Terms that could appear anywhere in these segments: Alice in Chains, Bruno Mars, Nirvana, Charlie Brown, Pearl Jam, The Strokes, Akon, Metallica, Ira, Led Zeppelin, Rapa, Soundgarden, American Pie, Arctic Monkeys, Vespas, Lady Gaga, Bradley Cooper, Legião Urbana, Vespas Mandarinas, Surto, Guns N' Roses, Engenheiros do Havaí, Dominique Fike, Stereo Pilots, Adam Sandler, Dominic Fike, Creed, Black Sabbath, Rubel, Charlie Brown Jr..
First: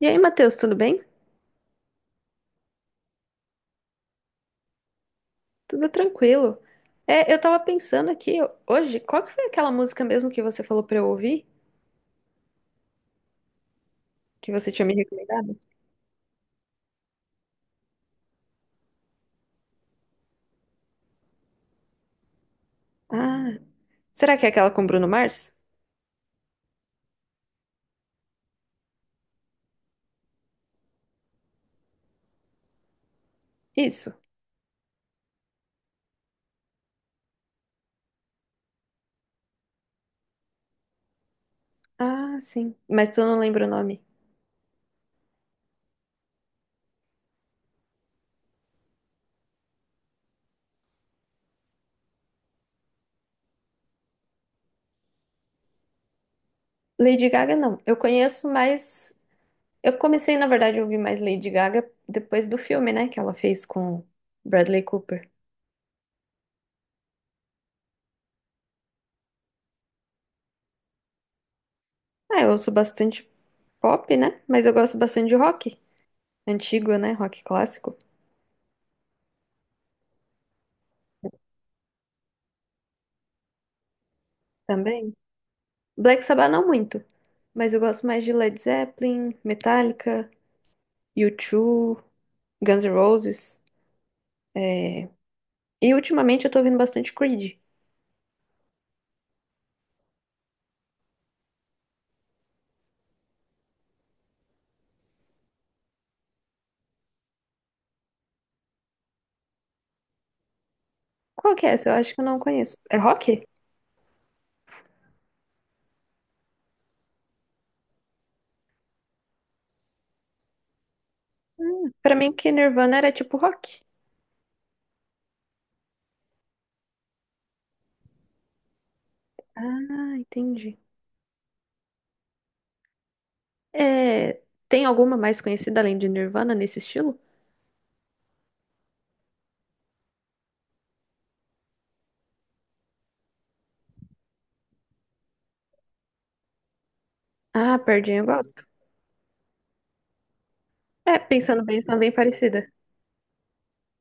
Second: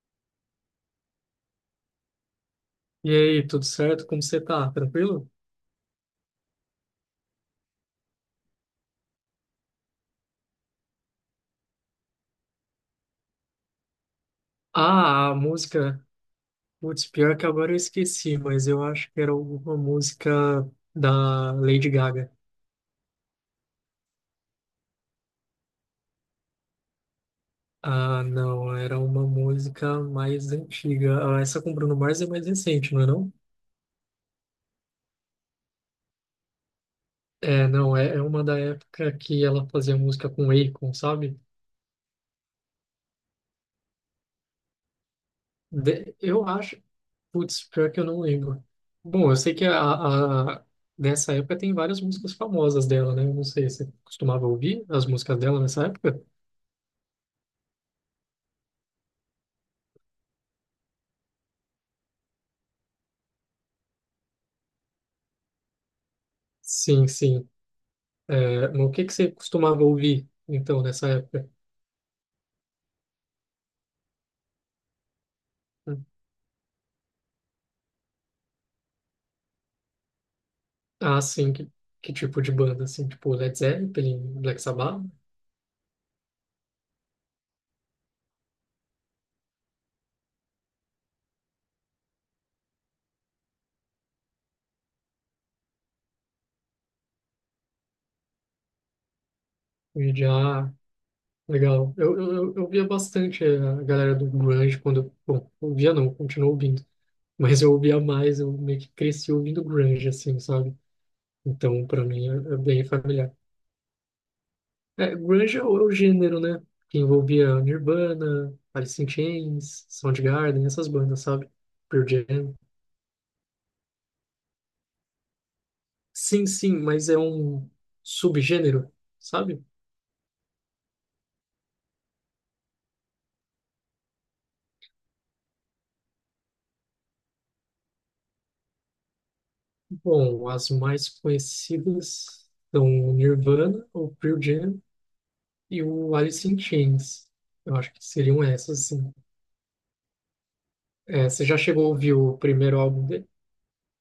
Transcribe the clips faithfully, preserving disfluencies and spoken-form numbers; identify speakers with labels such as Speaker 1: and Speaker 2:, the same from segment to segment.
Speaker 1: E aí, Matheus, tudo bem?
Speaker 2: E aí, tudo certo? Como você tá? Tranquilo?
Speaker 1: Tudo tranquilo. É, eu tava pensando aqui ho- hoje, qual que foi aquela música mesmo que você falou pra eu ouvir? Que você tinha me
Speaker 2: Ah, a
Speaker 1: recomendado?
Speaker 2: música. Putz, pior que agora eu esqueci, mas eu acho que era alguma música da Lady Gaga.
Speaker 1: Ah, será que é aquela com Bruno Mars?
Speaker 2: Ah, não, era uma música mais antiga. Ah, essa com Bruno Mars é mais recente, não é não?
Speaker 1: Isso.
Speaker 2: É, não, é, é uma da época que ela fazia música com Akon, sabe?
Speaker 1: Ah, sim. Mas tu não lembra o nome.
Speaker 2: De- Eu acho. Putz, pior que eu não lembro. Bom, eu sei que a, a- dessa época tem várias músicas famosas dela, né? Eu não sei, você costumava ouvir as músicas dela nessa época?
Speaker 1: Lady Gaga, não. Eu conheço mais. Eu comecei, na verdade, a ouvir mais Lady Gaga depois do filme, né? Que ela fez com Bradley Cooper.
Speaker 2: Sim, sim. É, mas o que que você costumava ouvir, então, nessa época?
Speaker 1: Ah, eu ouço bastante pop, né? Mas eu gosto bastante de rock.
Speaker 2: Hum.
Speaker 1: Antigo, né? Rock clássico.
Speaker 2: Ah, sim, que, que tipo de banda, assim? Tipo Led Zeppelin, Black Sabbath?
Speaker 1: Também. Black Sabbath não muito, mas eu gosto mais de Led Zeppelin, Metallica, U dois, Guns N' Roses. é, E ultimamente eu tô ouvindo bastante Creed.
Speaker 2: Já legal. Eu, eu, eu eu via bastante a galera do grunge quando... eu- Bom, eu via não, continuo ouvindo. Mas eu ouvia mais, eu meio que cresci ouvindo grunge, assim, sabe?
Speaker 1: Qual que é
Speaker 2: Então,
Speaker 1: essa? Eu
Speaker 2: para
Speaker 1: acho que eu
Speaker 2: mim, é,
Speaker 1: não
Speaker 2: é
Speaker 1: conheço.
Speaker 2: bem
Speaker 1: É
Speaker 2: familiar.
Speaker 1: rock?
Speaker 2: É, grunge é o, é o gênero, né? Que envolvia Nirvana, Alice in Chains, Soundgarden, essas bandas, sabe?
Speaker 1: Hum.
Speaker 2: Pearl
Speaker 1: Pra mim que
Speaker 2: Jam.
Speaker 1: Nirvana era tipo rock.
Speaker 2: Sim, sim, mas é um subgênero, sabe?
Speaker 1: Ah, entendi. É, tem alguma mais conhecida além de Nirvana nesse estilo?
Speaker 2: Bom, as mais conhecidas são Nirvana ou Pearl Jam, e o Alice in Chains. Eu
Speaker 1: Ah,
Speaker 2: acho
Speaker 1: Pearl
Speaker 2: que
Speaker 1: Jam eu
Speaker 2: seriam
Speaker 1: gosto.
Speaker 2: essas, sim.
Speaker 1: É,
Speaker 2: É, você já
Speaker 1: pensando bem,
Speaker 2: chegou a
Speaker 1: são bem
Speaker 2: ouvir o
Speaker 1: parecida.
Speaker 2: primeiro álbum dele?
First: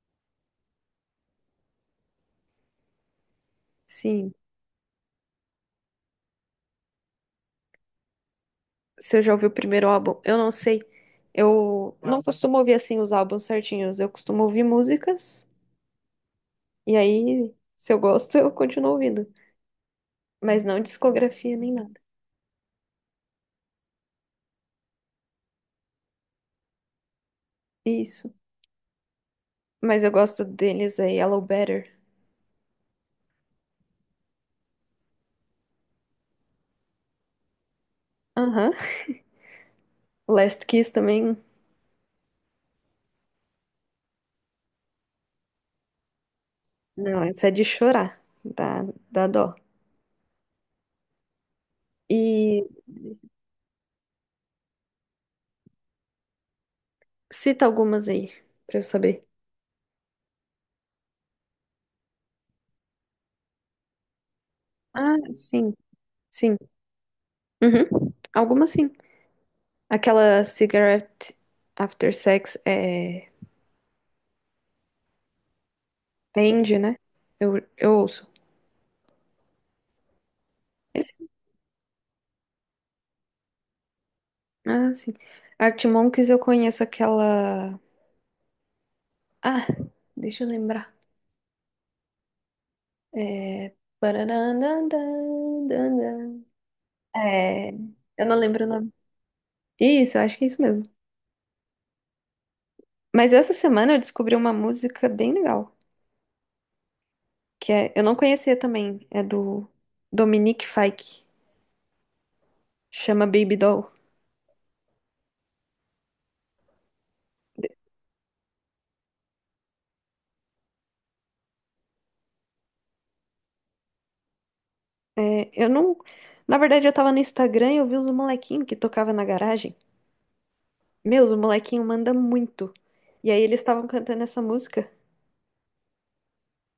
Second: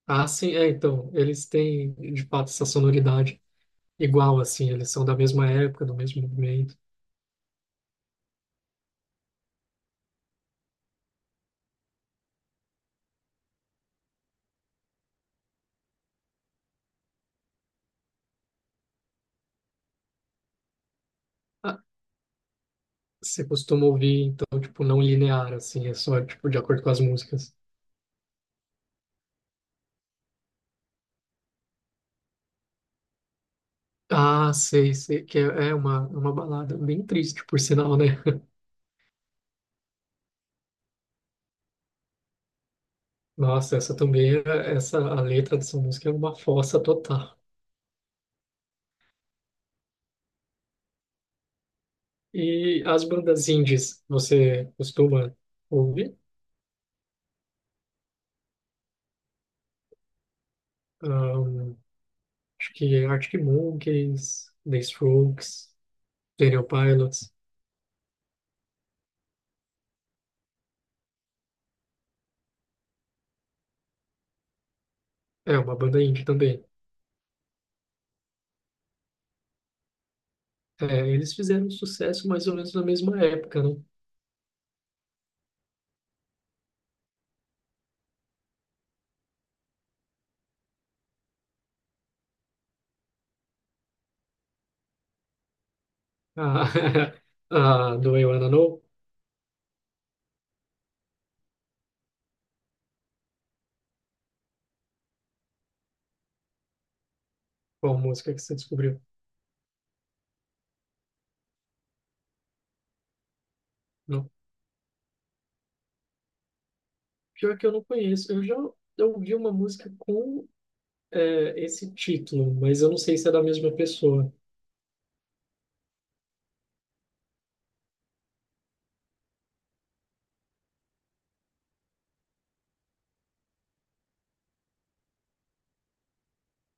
Speaker 2: Ah, sim, é, então, eles têm, de fato, essa sonoridade
Speaker 1: Sim,
Speaker 2: igual, assim, eles são da mesma época, do mesmo movimento.
Speaker 1: se eu já ouvi o primeiro álbum, eu não sei. Eu não costumo ouvir assim os álbuns certinhos. Eu costumo ouvir músicas e aí, se eu gosto, eu continuo ouvindo. Mas não discografia nem
Speaker 2: Ah,
Speaker 1: nada.
Speaker 2: você costuma ouvir, então, tipo, não linear, assim, é só, tipo, de acordo com as músicas.
Speaker 1: Isso. Mas eu gosto deles aí, Hello Better.
Speaker 2: Ah, sei, sei, que é, é uma, uma balada bem triste, por sinal, né?
Speaker 1: Aham. Last Kiss também.
Speaker 2: Nossa, essa também, é- essa, a letra dessa música é uma fossa
Speaker 1: Não,
Speaker 2: total.
Speaker 1: essa é de chorar. Dá, dá dó. E
Speaker 2: E as bandas indies, você costuma ouvir?
Speaker 1: cita algumas aí, pra eu saber.
Speaker 2: Ahn, Acho que Arctic Monkeys, The
Speaker 1: Ah, sim,
Speaker 2: Strokes,
Speaker 1: sim.
Speaker 2: Stereo Pilots.
Speaker 1: Uhum. Algumas sim. Aquela Cigarette After Sex é.
Speaker 2: É uma banda indie também.
Speaker 1: Entende, né? Eu, eu ouço.
Speaker 2: É,
Speaker 1: Esse?
Speaker 2: eles fizeram sucesso mais ou menos na mesma época, né?
Speaker 1: Ah, sim. Artimonks eu conheço aquela. Ah, deixa eu lembrar. É. Pararandandandandã.
Speaker 2: A,
Speaker 1: É.
Speaker 2: a do
Speaker 1: Eu
Speaker 2: I
Speaker 1: não
Speaker 2: Wanna
Speaker 1: lembro o
Speaker 2: Know,
Speaker 1: nome. Isso, eu acho que é isso mesmo. Mas essa semana eu descobri uma música bem legal. Que é.
Speaker 2: qual
Speaker 1: Eu não
Speaker 2: música que você
Speaker 1: conhecia
Speaker 2: descobriu?
Speaker 1: também. É do Dominique Fike. Chama Baby Doll.
Speaker 2: Não. Pior que eu não conheço. Eu já eu ouvi uma música com é, esse título, mas eu não sei se é da mesma pessoa.
Speaker 1: É, eu não. Na verdade, eu tava no Instagram e eu vi os molequinhos que tocava na garagem. Meus, o molequinho manda muito. E aí eles estavam cantando essa música.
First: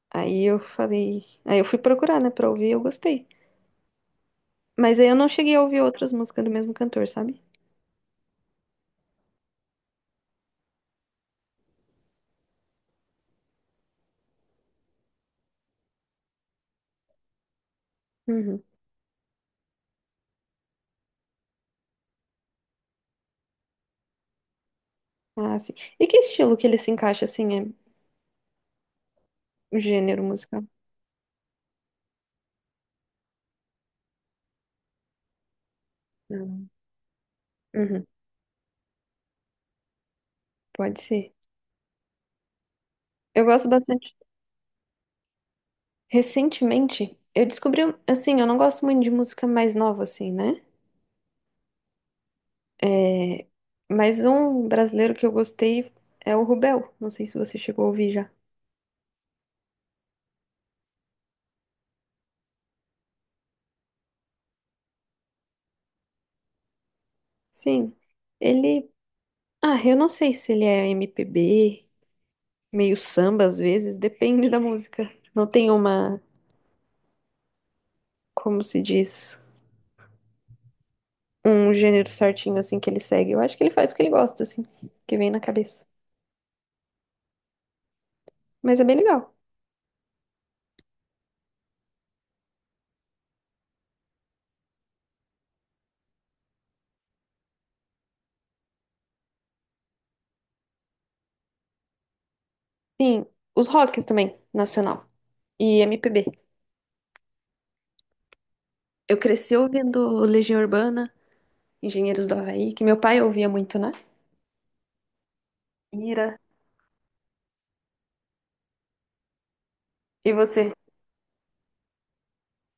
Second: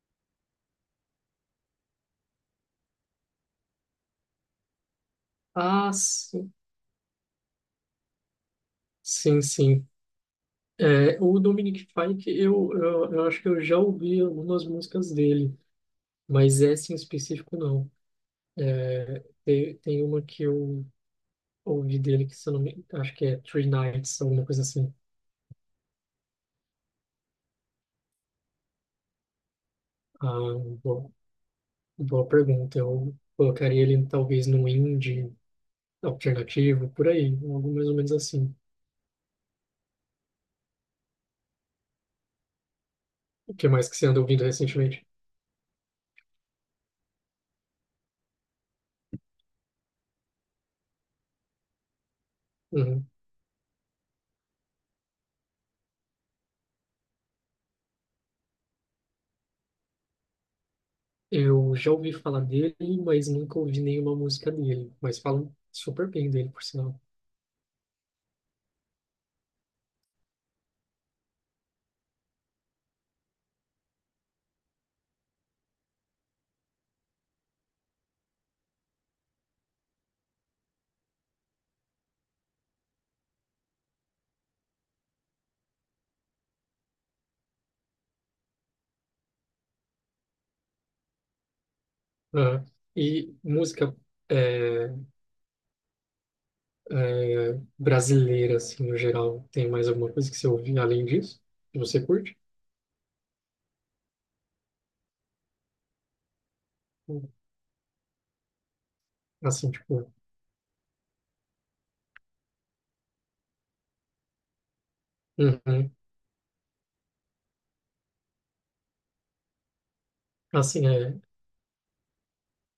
Speaker 1: Aí eu falei. Aí eu fui procurar, né, pra ouvir, eu gostei. Mas aí eu não cheguei a ouvir
Speaker 2: Ah,
Speaker 1: outras músicas do
Speaker 2: sim,
Speaker 1: mesmo cantor, sabe?
Speaker 2: sim, sim. É, o Dominic Fike, eu, eu, eu acho que eu já ouvi algumas músicas dele, mas essa em específico não.
Speaker 1: Uhum.
Speaker 2: É, Tem, tem uma que eu ouvi dele que, se eu não me acho que é Three Nights, alguma coisa assim.
Speaker 1: Ah, sim. E que estilo que ele se encaixa, assim, é gênero
Speaker 2: Ah,
Speaker 1: musical?
Speaker 2: boa, boa pergunta. Eu colocaria ele talvez no indie
Speaker 1: Uhum.
Speaker 2: alternativo, por aí, algo mais ou
Speaker 1: Uhum.
Speaker 2: menos assim.
Speaker 1: Pode ser. Eu
Speaker 2: O que
Speaker 1: gosto
Speaker 2: mais que você
Speaker 1: bastante.
Speaker 2: anda ouvindo recentemente?
Speaker 1: Recentemente, eu descobri, um, assim, eu não gosto muito de música mais nova, assim, né?
Speaker 2: Uhum.
Speaker 1: É... Mas um brasileiro que eu gostei é o Rubel. Não sei se você chegou a ouvir já.
Speaker 2: Eu já ouvi falar dele, mas nunca ouvi nenhuma música dele, mas falam super bem dele, por sinal.
Speaker 1: Sim. Ele, ah, eu não sei se ele é M P B, meio samba às vezes, depende da música. Não tem uma, como se diz, um gênero certinho assim que ele segue. Eu acho que ele faz o que ele gosta, assim, que vem na cabeça. Mas é bem legal.
Speaker 2: Aham. E música é, é, brasileira, assim, no geral, tem mais alguma coisa que você ouve além disso? Que você curte?
Speaker 1: Sim, os rocks também, nacional. E M P B. Eu cresci
Speaker 2: Assim, tipo,
Speaker 1: ouvindo Legião Urbana, Engenheiros do Havaí, que meu pai ouvia muito, né?
Speaker 2: uhum.
Speaker 1: Ira. E você?
Speaker 2: Assim, é.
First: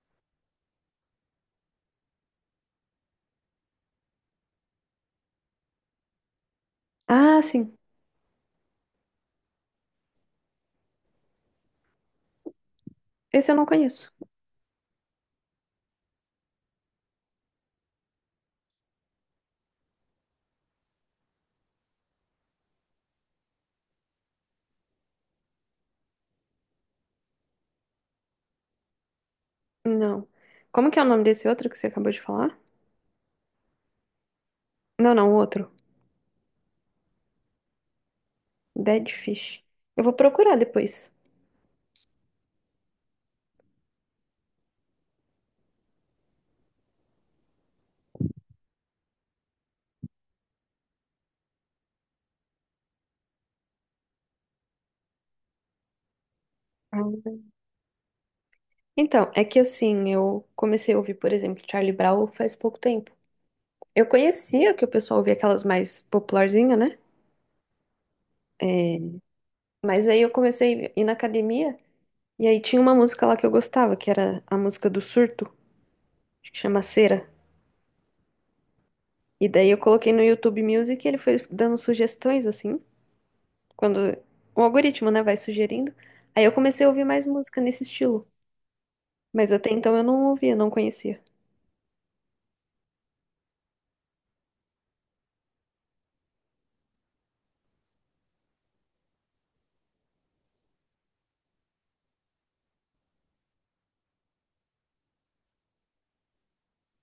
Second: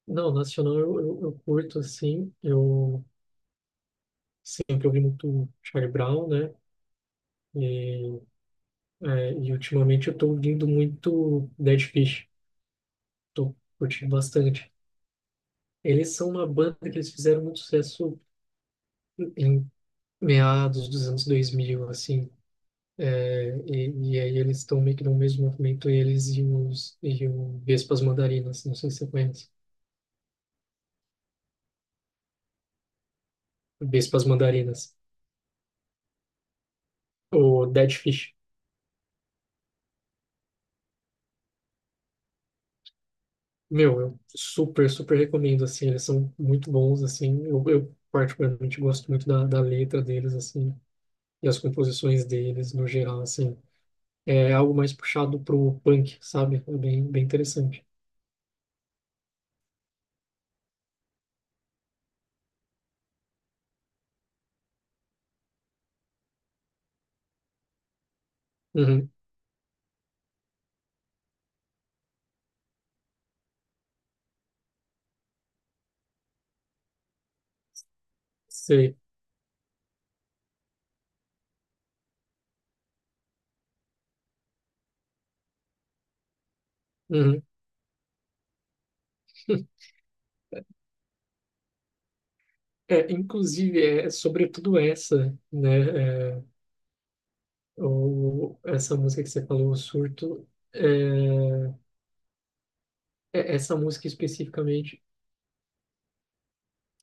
Speaker 2: Não, nacional eu, eu, eu curto, assim, eu sempre ouvi muito Charlie Brown, né?
Speaker 1: Ah, sim.
Speaker 2: E, é, e ultimamente eu tô ouvindo muito Dead Fish,
Speaker 1: Esse eu
Speaker 2: tô
Speaker 1: não
Speaker 2: curtindo
Speaker 1: conheço.
Speaker 2: bastante. Eles são uma banda que eles fizeram muito sucesso em meados dos anos dois mil assim. É, e, e aí eles estão meio que no mesmo movimento, eles e os e o Vespas Mandarinas, não sei se você conhece.
Speaker 1: Não. Como que é o nome desse outro que você acabou de falar?
Speaker 2: Vespas Mandarinas,
Speaker 1: Não, não, o outro.
Speaker 2: o Dead Fish.
Speaker 1: Dead Fish. Eu vou procurar depois.
Speaker 2: Meu, eu super, super recomendo, assim, eles são muito bons, assim, eu, eu particularmente gosto muito da, da letra deles, assim, e as composições deles, no geral, assim. É algo mais puxado pro punk, sabe? É
Speaker 1: Ah,
Speaker 2: bem, bem interessante.
Speaker 1: então, é que assim, eu comecei a ouvir, por exemplo, Charlie Brown faz pouco tempo. Eu conhecia que o pessoal ouvia aquelas mais popularzinhas, né? É,
Speaker 2: Uhum,
Speaker 1: mas aí eu comecei a ir na academia e aí tinha uma música lá que eu gostava, que era a música do Surto, acho que chama Cera.
Speaker 2: sei.
Speaker 1: E daí eu coloquei no YouTube Music e ele foi dando sugestões, assim, quando o algoritmo, né, vai sugerindo. Aí eu comecei a ouvir mais
Speaker 2: Uhum.
Speaker 1: música nesse estilo. Mas até então eu não ouvia, não conhecia.
Speaker 2: É, inclusive, é é sobretudo essa, né? É, Ou essa música que você falou, o surto, é, é- essa música especificamente,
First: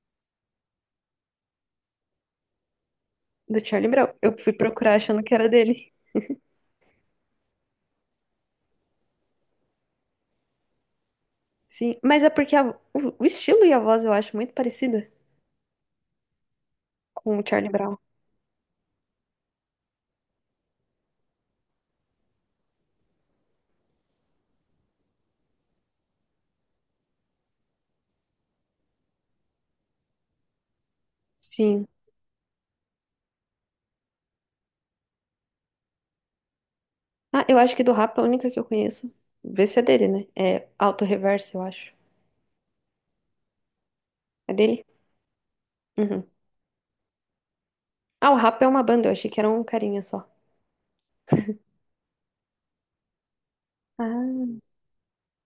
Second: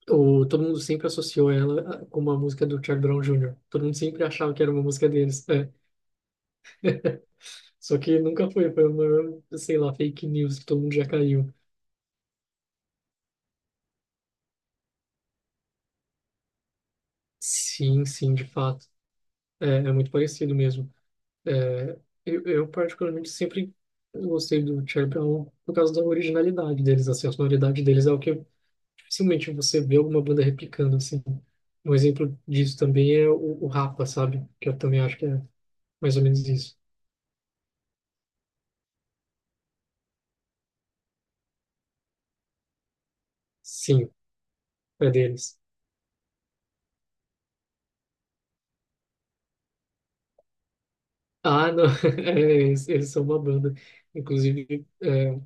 Speaker 2: o, todo mundo sempre associou ela a- com uma música do Charlie Brown júnior
Speaker 1: Do
Speaker 2: Todo
Speaker 1: Charlie
Speaker 2: mundo
Speaker 1: Brown.
Speaker 2: sempre
Speaker 1: Eu fui
Speaker 2: achava que era uma
Speaker 1: procurar
Speaker 2: música
Speaker 1: achando que era
Speaker 2: deles. É.
Speaker 1: dele.
Speaker 2: Só que nunca foi, foi uma, sei lá, fake news que todo mundo já caiu.
Speaker 1: Sim, mas é porque a- o o estilo e a voz eu acho muito parecida com o Charlie Brown.
Speaker 2: Sim, sim, de fato. É, é muito parecido mesmo. É, eu, eu particularmente sempre gostei do Charlie Brown por causa da originalidade deles, assim, a sonoridade deles é o que dificilmente você vê alguma banda replicando, assim.
Speaker 1: Sim.
Speaker 2: Um exemplo disso também é o, o Rapa, sabe? Que eu também acho que é mais ou menos isso.
Speaker 1: Ah, eu acho que do rap é a única que eu conheço. Vê se é dele, né? É Auto Reverso, eu acho.
Speaker 2: Sim,
Speaker 1: É dele?
Speaker 2: é deles.
Speaker 1: Uhum. Ah, o rap é uma banda, eu achei que era um carinha só.
Speaker 2: Ah, não, é, eles, eles são uma banda.
Speaker 1: Ah,
Speaker 2: Inclusive, é,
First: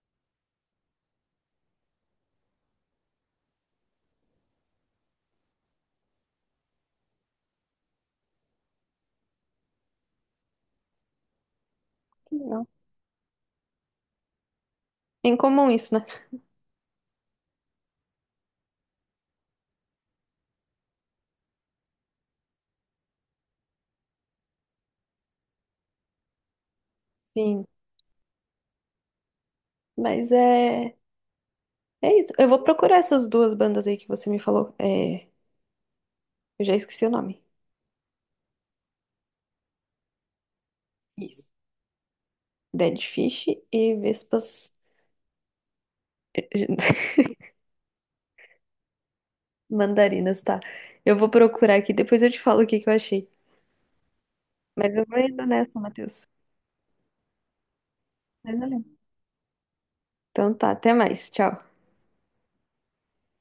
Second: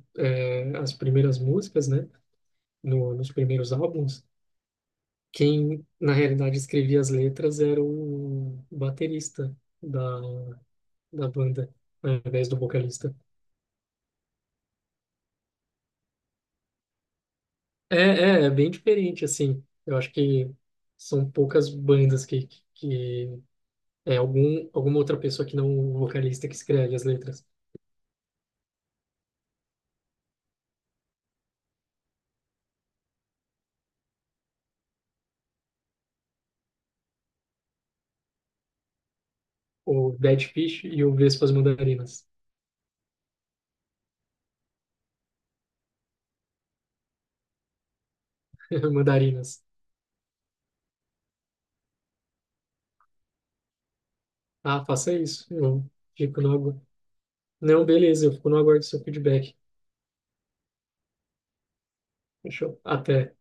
Speaker 2: é, as primeiras músicas, né? No, Nos primeiros álbuns, quem na realidade escrevia as letras era o baterista da, da banda, né, ao
Speaker 1: que
Speaker 2: invés do
Speaker 1: legal.
Speaker 2: vocalista.
Speaker 1: É incomum isso, né?
Speaker 2: É, é, é bem diferente, assim. Eu acho que são poucas bandas que, que, que- é algum, alguma outra pessoa que não o vocalista que escreve as letras.
Speaker 1: Sim. Mas é. É isso. Eu vou procurar essas duas bandas aí que você me falou. É... Eu já esqueci o nome.
Speaker 2: O Dead Fish e o
Speaker 1: Isso.
Speaker 2: Vespas Mandarinas.
Speaker 1: Dead Fish e Vespas.
Speaker 2: Mandarinas.
Speaker 1: Mandarinas, tá. Eu vou procurar aqui, depois eu te falo o que que eu achei.
Speaker 2: Ah,
Speaker 1: Mas eu
Speaker 2: faça
Speaker 1: vou indo
Speaker 2: isso.
Speaker 1: nessa,
Speaker 2: Eu
Speaker 1: Matheus.
Speaker 2: fico no agu... Não, beleza, eu fico no
Speaker 1: Mas
Speaker 2: aguardo
Speaker 1: valeu.
Speaker 2: do seu feedback.
Speaker 1: Então tá, até mais. Tchau.
Speaker 2: Fechou. Até.